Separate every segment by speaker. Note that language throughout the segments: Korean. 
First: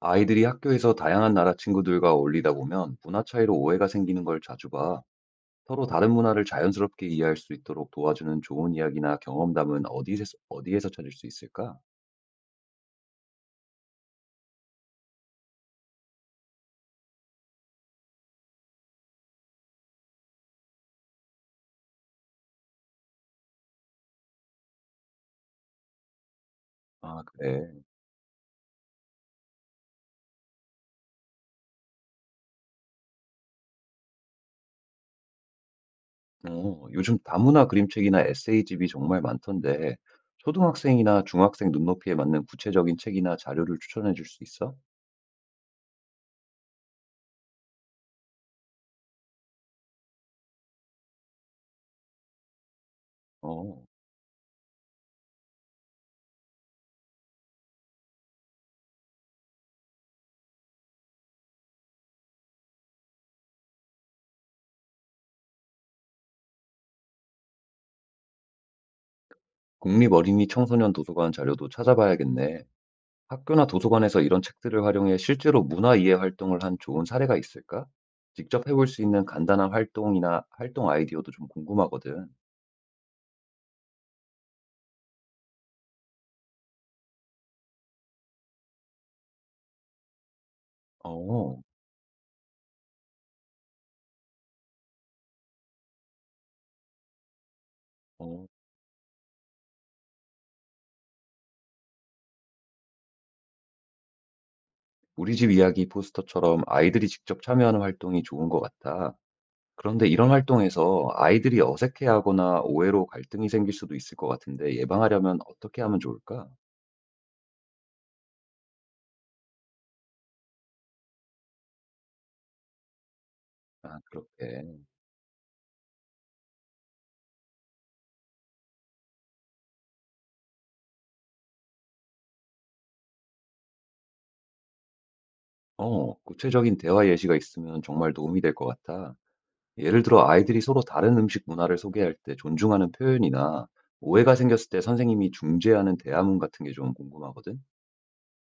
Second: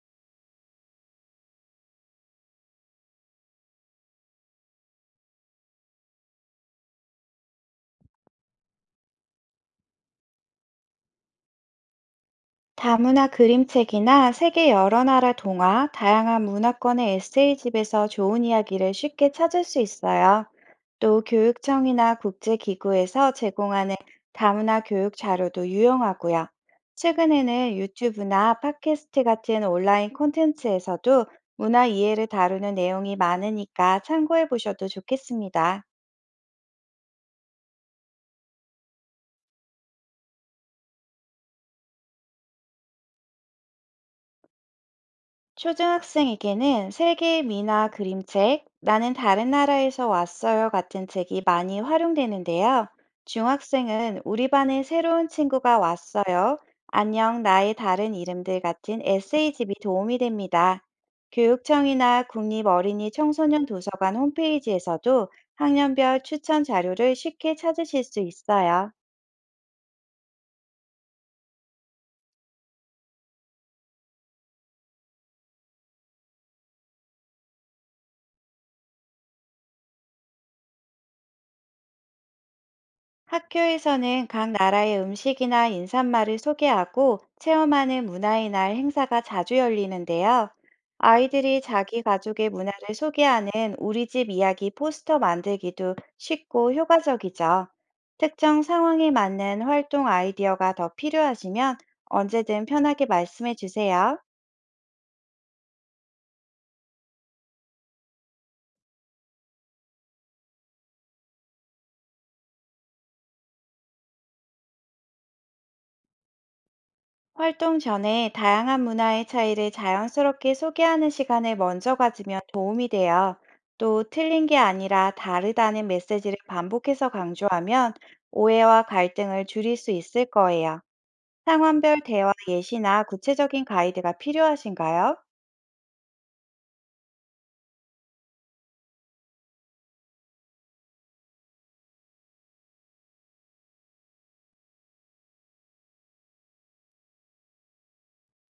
Speaker 1: 아이들이 학교에서 다양한 나라 친구들과 어울리다 보면 문화 차이로 오해가 생기는 걸 자주 봐. 서로 다른 문화를 자연스럽게 이해할 수 있도록 도와주는 좋은 이야기나 경험담은 어디에서 찾을 수 있을까?
Speaker 2: 다문화 그림책이나 세계 여러 나라 동화, 다양한 문화권의 에세이집에서 좋은 이야기를 쉽게 찾을 수 있어요. 또 교육청이나 국제기구에서 제공하는 다문화 교육 자료도 유용하고요.
Speaker 1: 아, 그래.
Speaker 2: 최근에는 유튜브나 팟캐스트 같은 온라인 콘텐츠에서도 문화 이해를 다루는 내용이 많으니까 참고해 보셔도 좋겠습니다.
Speaker 1: 요즘 다문화 그림책이나 에세이집이 정말 많던데, 초등학생이나 중학생 눈높이에 맞는 구체적인 책이나 자료를 추천해 줄 수 있어?
Speaker 2: 초등학생에게는 세계 미나 그림책, 나는 다른 나라에서 왔어요 같은 책이 많이 활용되는데요.
Speaker 1: 어,
Speaker 2: 중학생은 우리 반에 새로운 친구가 왔어요. 안녕, 나의 다른 이름들 같은 에세이집이 도움이 됩니다. 교육청이나 국립어린이 청소년 도서관 홈페이지에서도 학년별 추천 자료를 쉽게 찾으실 수 있어요.
Speaker 1: 국립어린이 청소년 도서관 자료도 찾아봐야겠네. 학교나 도서관에서 이런 책들을 활용해 실제로 문화 이해 활동을 한 좋은 사례가 있을까? 직접 해볼 수 있는 간단한 활동이나 활동 아이디어도 좀 궁금하거든.
Speaker 2: 학교에서는 각 나라의 음식이나 인사말을 소개하고 체험하는 문화의 날 행사가 자주 열리는데요.
Speaker 1: 어,
Speaker 2: 아이들이 자기 가족의 문화를 소개하는 우리 집 이야기 포스터 만들기도 쉽고 효과적이죠.
Speaker 1: 어,
Speaker 2: 특정 상황에 맞는 활동 아이디어가 더 필요하시면 언제든 편하게 말씀해 주세요.
Speaker 1: 우리 집 이야기 포스터처럼 아이들이 직접 참여하는 활동이 좋은 것 같아. 그런데 이런 활동에서 아이들이 어색해하거나 오해로 갈등이 생길 수도 있을 것 같은데 예방하려면 어떻게 하면 좋을까?
Speaker 2: 활동 전에 다양한 문화의 차이를 자연스럽게 소개하는 시간을 먼저 가지면 도움이 돼요.
Speaker 1: 아,
Speaker 2: 또 틀린 게
Speaker 1: 그렇게.
Speaker 2: 아니라 다르다는 메시지를 반복해서 강조하면 오해와 갈등을 줄일 수 있을 거예요. 상황별 대화 예시나 구체적인 가이드가 필요하신가요?
Speaker 1: 구체적인 대화 예시가 있으면 정말 도움이 될 것 같아. 예를 들어 아이들이 서로 다른 음식 문화를 소개할 때 존중하는 표현이나 오해가 생겼을 때 선생님이 중재하는 대화문 같은 게 좀 궁금하거든?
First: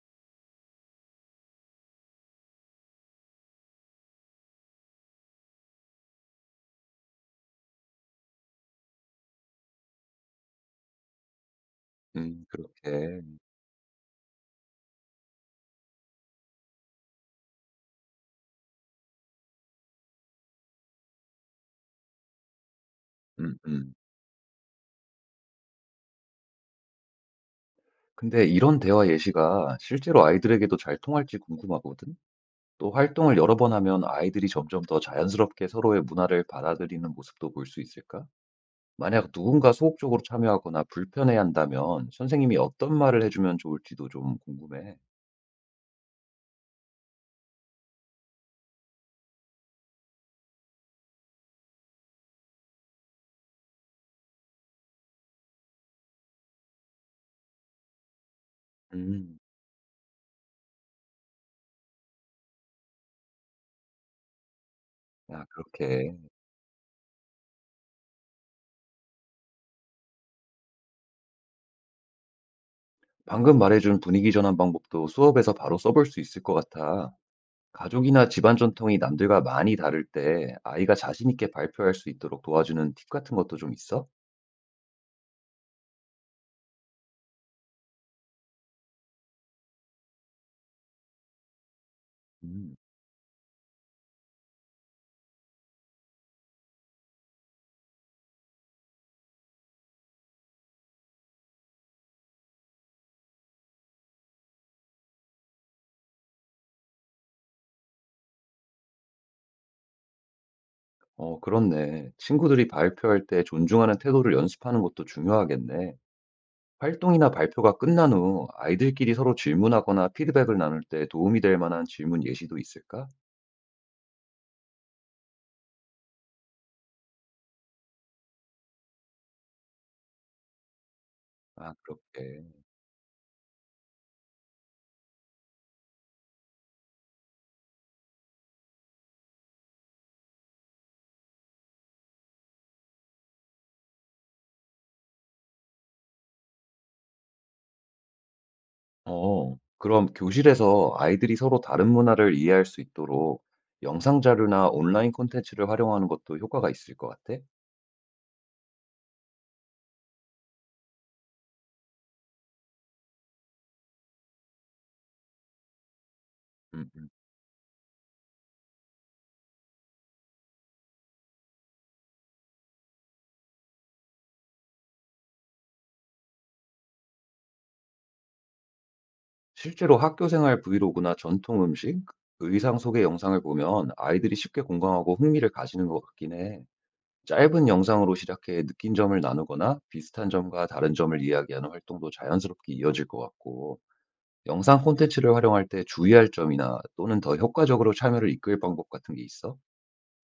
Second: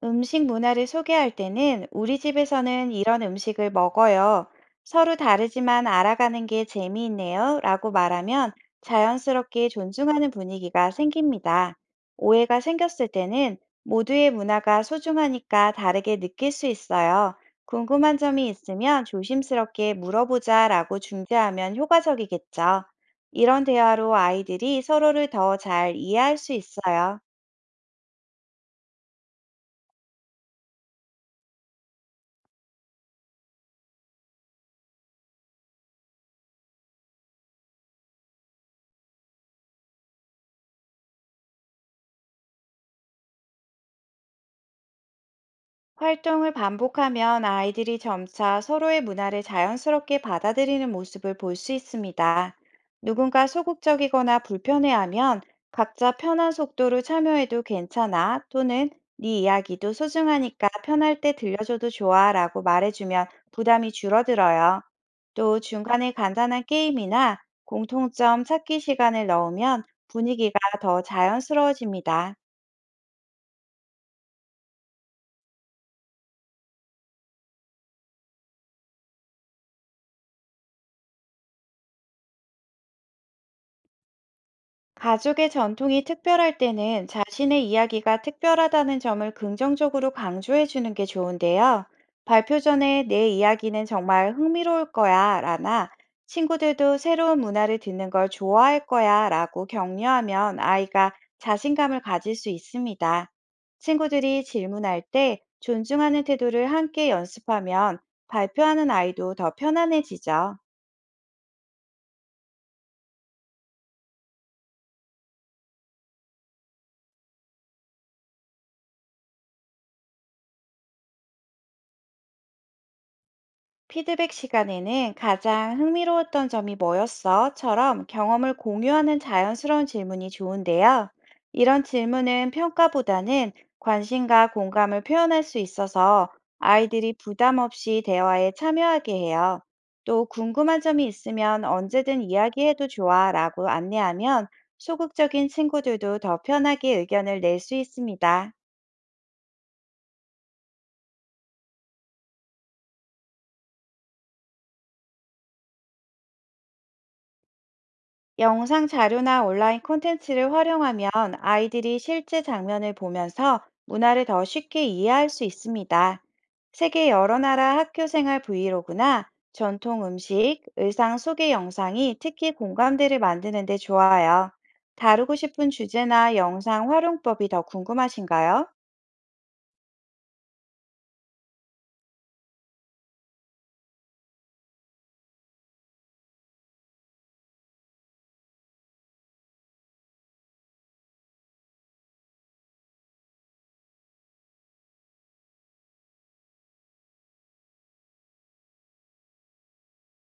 Speaker 2: 음식 문화를 소개할 때는 우리 집에서는 이런 음식을 먹어요. 서로 다르지만 알아가는 게 재미있네요. 라고 말하면 자연스럽게 존중하는 분위기가 생깁니다. 오해가 생겼을
Speaker 1: 그렇게.
Speaker 2: 때는 모두의 문화가 소중하니까 다르게 느낄 수 있어요. 궁금한 점이 있으면 조심스럽게 물어보자 라고 중재하면 효과적이겠죠.
Speaker 1: 음,
Speaker 2: 이런
Speaker 1: 음.
Speaker 2: 대화로 아이들이 서로를 더 잘 이해할 수 있어요.
Speaker 1: 근데 이런 대화 예시가 실제로 아이들에게도 잘 통할지 궁금하거든? 또 활동을 여러 번 하면 아이들이 점점 더 자연스럽게 서로의 문화를 받아들이는 모습도 볼 수 있을까? 만약 누군가 소극적으로 참여하거나 불편해 한다면 선생님이 어떤 말을 해주면 좋을지도 좀 궁금해.
Speaker 2: 활동을 반복하면 아이들이 점차 서로의 문화를 자연스럽게 받아들이는 모습을 볼 수 있습니다. 누군가 소극적이거나 불편해하면 각자 편한 속도로 참여해도 괜찮아 또는
Speaker 1: 음,
Speaker 2: 네 이야기도 소중하니까 편할 때 들려줘도 좋아 라고 말해주면 부담이 줄어들어요.
Speaker 1: 아,
Speaker 2: 또 중간에
Speaker 1: 그렇게.
Speaker 2: 간단한 게임이나 공통점 찾기 시간을 넣으면 분위기가 더 자연스러워집니다.
Speaker 1: 방금 말해준 분위기 전환 방법도 수업에서 바로 써볼 수 있을 것 같아. 가족이나 집안 전통이 남들과 많이 다를 때 아이가 자신 있게 발표할 수 있도록 도와주는 팁 같은 것도 좀 있어?
Speaker 2: 가족의 전통이 특별할 때는 자신의 이야기가 특별하다는 점을 긍정적으로 강조해 주는 게 좋은데요. 발표
Speaker 1: 음,
Speaker 2: 전에 내 이야기는 정말 흥미로울 거야 라나 친구들도 새로운 문화를 듣는 걸 좋아할 거야 라고 격려하면 아이가 자신감을 가질 수 있습니다. 친구들이 질문할 때 존중하는 태도를 함께 연습하면 발표하는 아이도 더 편안해지죠.
Speaker 1: 어, 그렇네. 친구들이 발표할 때 존중하는 태도를 연습하는 것도 중요하겠네. 활동이나 발표가 끝난 후 아이들끼리 서로 질문하거나 피드백을 나눌 때 도움이 될 만한 질문 예시도 있을까?
Speaker 2: 피드백 시간에는 가장 흥미로웠던 점이 뭐였어?처럼 경험을 공유하는 자연스러운 질문이 좋은데요.
Speaker 1: 아,
Speaker 2: 이런
Speaker 1: 그렇게.
Speaker 2: 질문은 평가보다는 관심과 공감을 표현할 수 있어서 아이들이 부담 없이 대화에 참여하게 해요. 또 궁금한 점이 있으면 언제든 이야기해도 좋아 라고 안내하면 소극적인 친구들도 더 편하게 의견을 낼 수 있습니다.
Speaker 1: 그럼 교실에서 아이들이 서로 다른 문화를 이해할 수 있도록 영상 자료나 온라인 콘텐츠를 활용하는 것도 효과가 있을 것 같아?
Speaker 2: 영상 자료나 온라인 콘텐츠를 활용하면 아이들이 실제 장면을 보면서 문화를 더 쉽게 이해할 수 있습니다.
Speaker 1: 음, 음.
Speaker 2: 세계 여러 나라 학교 생활 브이로그나 전통 음식, 의상 소개 영상이 특히 공감대를 만드는 데 좋아요. 다루고 싶은 주제나 영상 활용법이 더 궁금하신가요?
Speaker 1: 실제로 학교 생활 브이로그나 전통 음식, 의상 소개 영상을 보면 아이들이 쉽게 공감하고 흥미를 가지는 것 같긴 해. 짧은 영상으로 시작해 느낀 점을 나누거나 비슷한 점과 다른 점을 이야기하는 활동도 자연스럽게 이어질 것 같고, 영상 콘텐츠를 활용할 때 주의할 점이나 또는 더 효과적으로 참여를 이끌 방법 같은 게 있어?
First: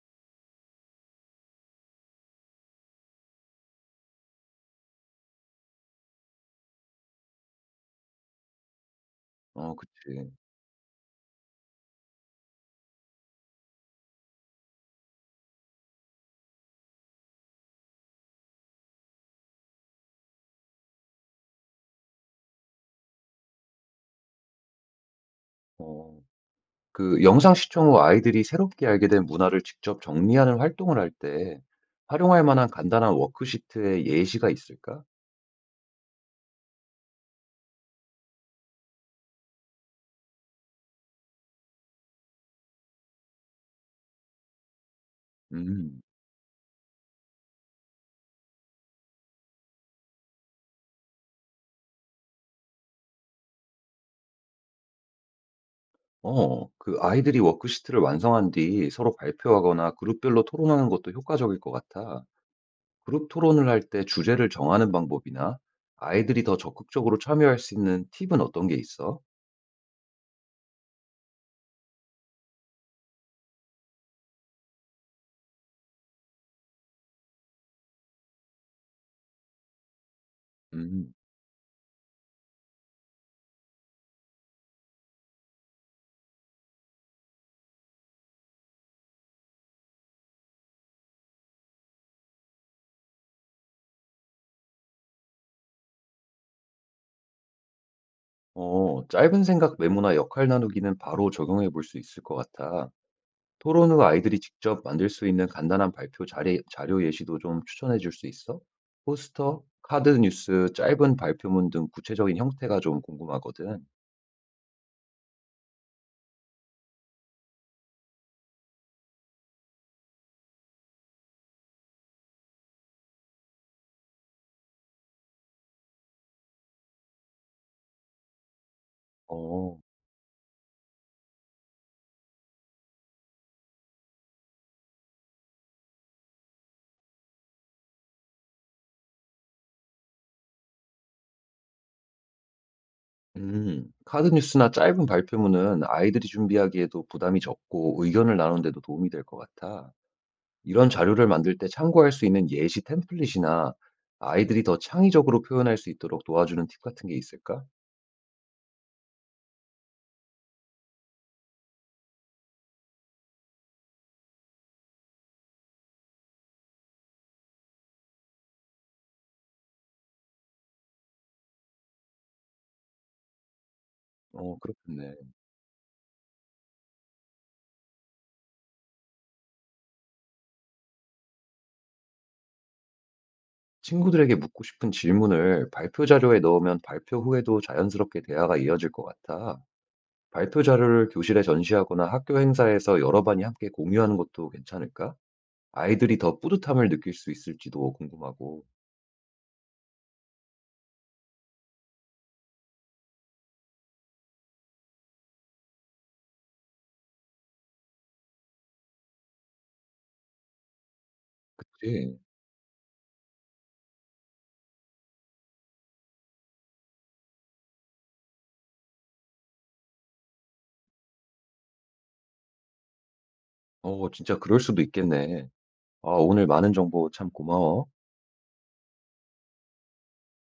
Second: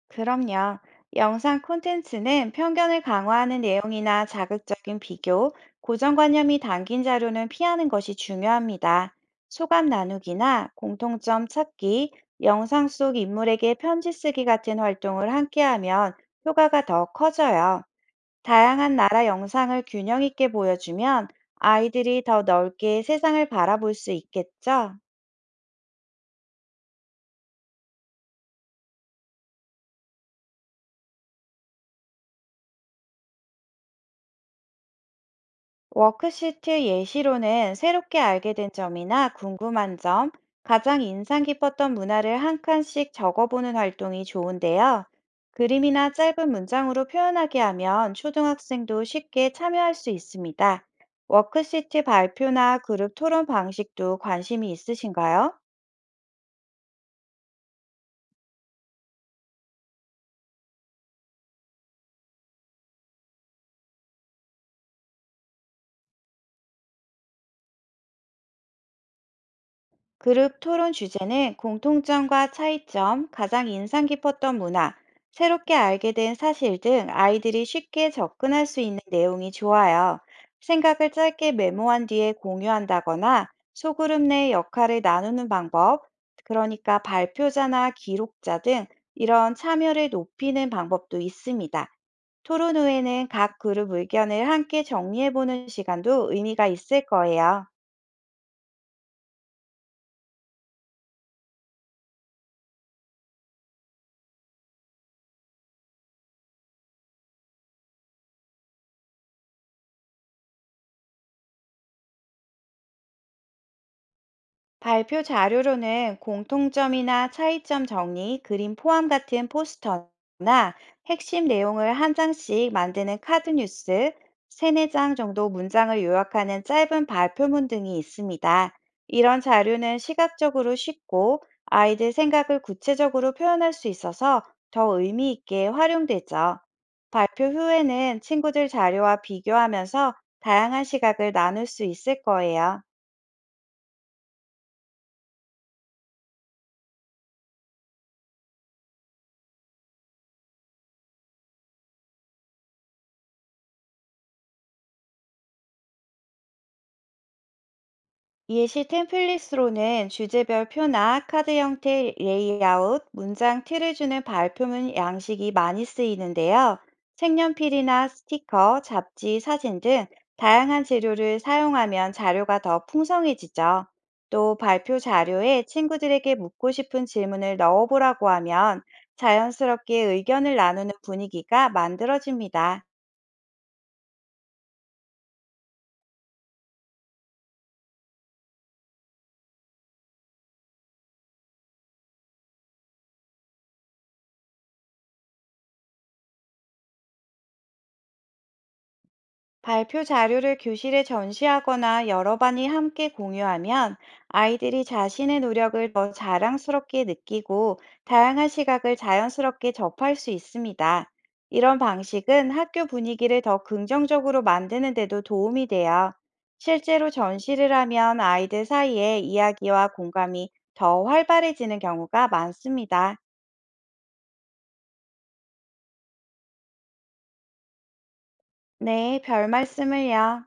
Speaker 2: 그럼요. 영상 콘텐츠는 편견을 강화하는 내용이나 자극적인 비교, 고정관념이 담긴 자료는 피하는 것이 중요합니다.
Speaker 1: 어,
Speaker 2: 소감
Speaker 1: 그치.
Speaker 2: 나누기나 공통점 찾기, 영상 속 인물에게 편지 쓰기 같은 활동을 함께하면 효과가 더 커져요. 다양한 나라 영상을 균형 있게 보여주면 아이들이 더 넓게 세상을 바라볼 수 있겠죠?
Speaker 1: 어 그 영상 시청 후 아이들이 새롭게 알게 된 문화를 직접 정리하는 활동을 할 때 활용할 만한 간단한 워크시트의 예시가 있을까?
Speaker 2: 워크시트 예시로는 새롭게 알게 된 점이나 궁금한 점, 가장 인상 깊었던 문화를 한 칸씩 적어보는 활동이 좋은데요.
Speaker 1: 음.
Speaker 2: 그림이나 짧은 문장으로 표현하게 하면 초등학생도 쉽게 참여할 수 있습니다. 워크시트 발표나 그룹 토론 방식도 관심이 있으신가요?
Speaker 1: 그 아이들이 워크시트를 완성한 뒤 서로 발표하거나 그룹별로 토론하는 것도 효과적일 것 같아. 그룹 토론을 할 때 주제를 정하는 방법이나 아이들이 더 적극적으로 참여할 수 있는 팁은 어떤 게 있어?
Speaker 2: 그룹 토론 주제는 공통점과 차이점, 가장 인상 깊었던 문화, 새롭게 알게 된 사실 등 아이들이 쉽게 접근할 수 있는 내용이 좋아요.
Speaker 1: 음.
Speaker 2: 생각을 짧게 메모한 뒤에 공유한다거나 소그룹 내 역할을 나누는 방법, 그러니까 발표자나 기록자 등 이런 참여를 높이는 방법도 있습니다. 토론 후에는 각 그룹 의견을 함께 정리해보는 시간도 의미가 있을 거예요.
Speaker 1: 어. 짧은 생각 메모나 역할 나누기는 바로 적용해 볼 수 있을 것 같아. 토론 후 아이들이 직접 만들 수 있는 간단한 발표 자 자료 예시도 좀 추천해 줄 수 있어? 포스터, 카드 뉴스, 짧은 발표문 등 구체적인 형태가 좀 궁금하거든.
Speaker 2: 발표 자료로는 공통점이나 차이점 정리, 그림 포함 같은 포스터나 핵심 내용을 한 장씩 만드는 카드 뉴스, 세네 장 정도 문장을 요약하는 짧은 발표문 등이 있습니다. 이런
Speaker 1: 어,
Speaker 2: 자료는 시각적으로 쉽고 아이들 생각을 구체적으로 표현할 수 있어서 더 의미 있게 활용되죠. 발표 후에는 친구들 자료와 비교하면서 다양한 시각을 나눌 수 있을 거예요.
Speaker 1: 카드 뉴스나 짧은 발표문은 아이들이 준비하기에도 부담이 적고 의견을 나누는 데도 도움이 될 것 같아. 이런 자료를 만들 때 참고할 수 있는 예시 템플릿이나 아이들이 더 창의적으로 표현할 수 있도록 도와주는 팁 같은 게 있을까?
Speaker 2: 예시 템플릿으로는 주제별 표나 카드 형태 레이아웃, 문장 틀을 주는 발표문 양식이 많이 쓰이는데요. 색연필이나 스티커, 잡지, 사진 등 다양한 재료를 사용하면 자료가 더 풍성해지죠.
Speaker 1: 어,
Speaker 2: 또 발표
Speaker 1: 그렇겠네.
Speaker 2: 자료에 친구들에게 묻고 싶은 질문을 넣어보라고 하면 자연스럽게 의견을 나누는 분위기가 만들어집니다.
Speaker 1: 친구들에게 묻고 싶은 질문을 발표 자료에 넣으면 발표 후에도 자연스럽게 대화가 이어질 것 같아. 발표 자료를 교실에 전시하거나 학교 행사에서 여러 반이 함께 공유하는 것도 괜찮을까? 아이들이 더 뿌듯함을 느낄 수 있을지도 궁금하고.
Speaker 2: 발표 자료를 교실에 전시하거나 여러 반이 함께 공유하면 아이들이 자신의 노력을 더 자랑스럽게 느끼고 다양한 시각을 자연스럽게 접할 수 있습니다. 이런
Speaker 1: 그치?
Speaker 2: 방식은 학교 분위기를 더 긍정적으로 만드는 데도 도움이 돼요. 실제로 전시를 하면 아이들 사이에 이야기와 공감이 더 활발해지는 경우가 많습니다.
Speaker 1: 어, 진짜 그럴 수도 있겠네. 아, 오늘 많은 정보 참 고마워.
Speaker 2: 네, 별 말씀을요.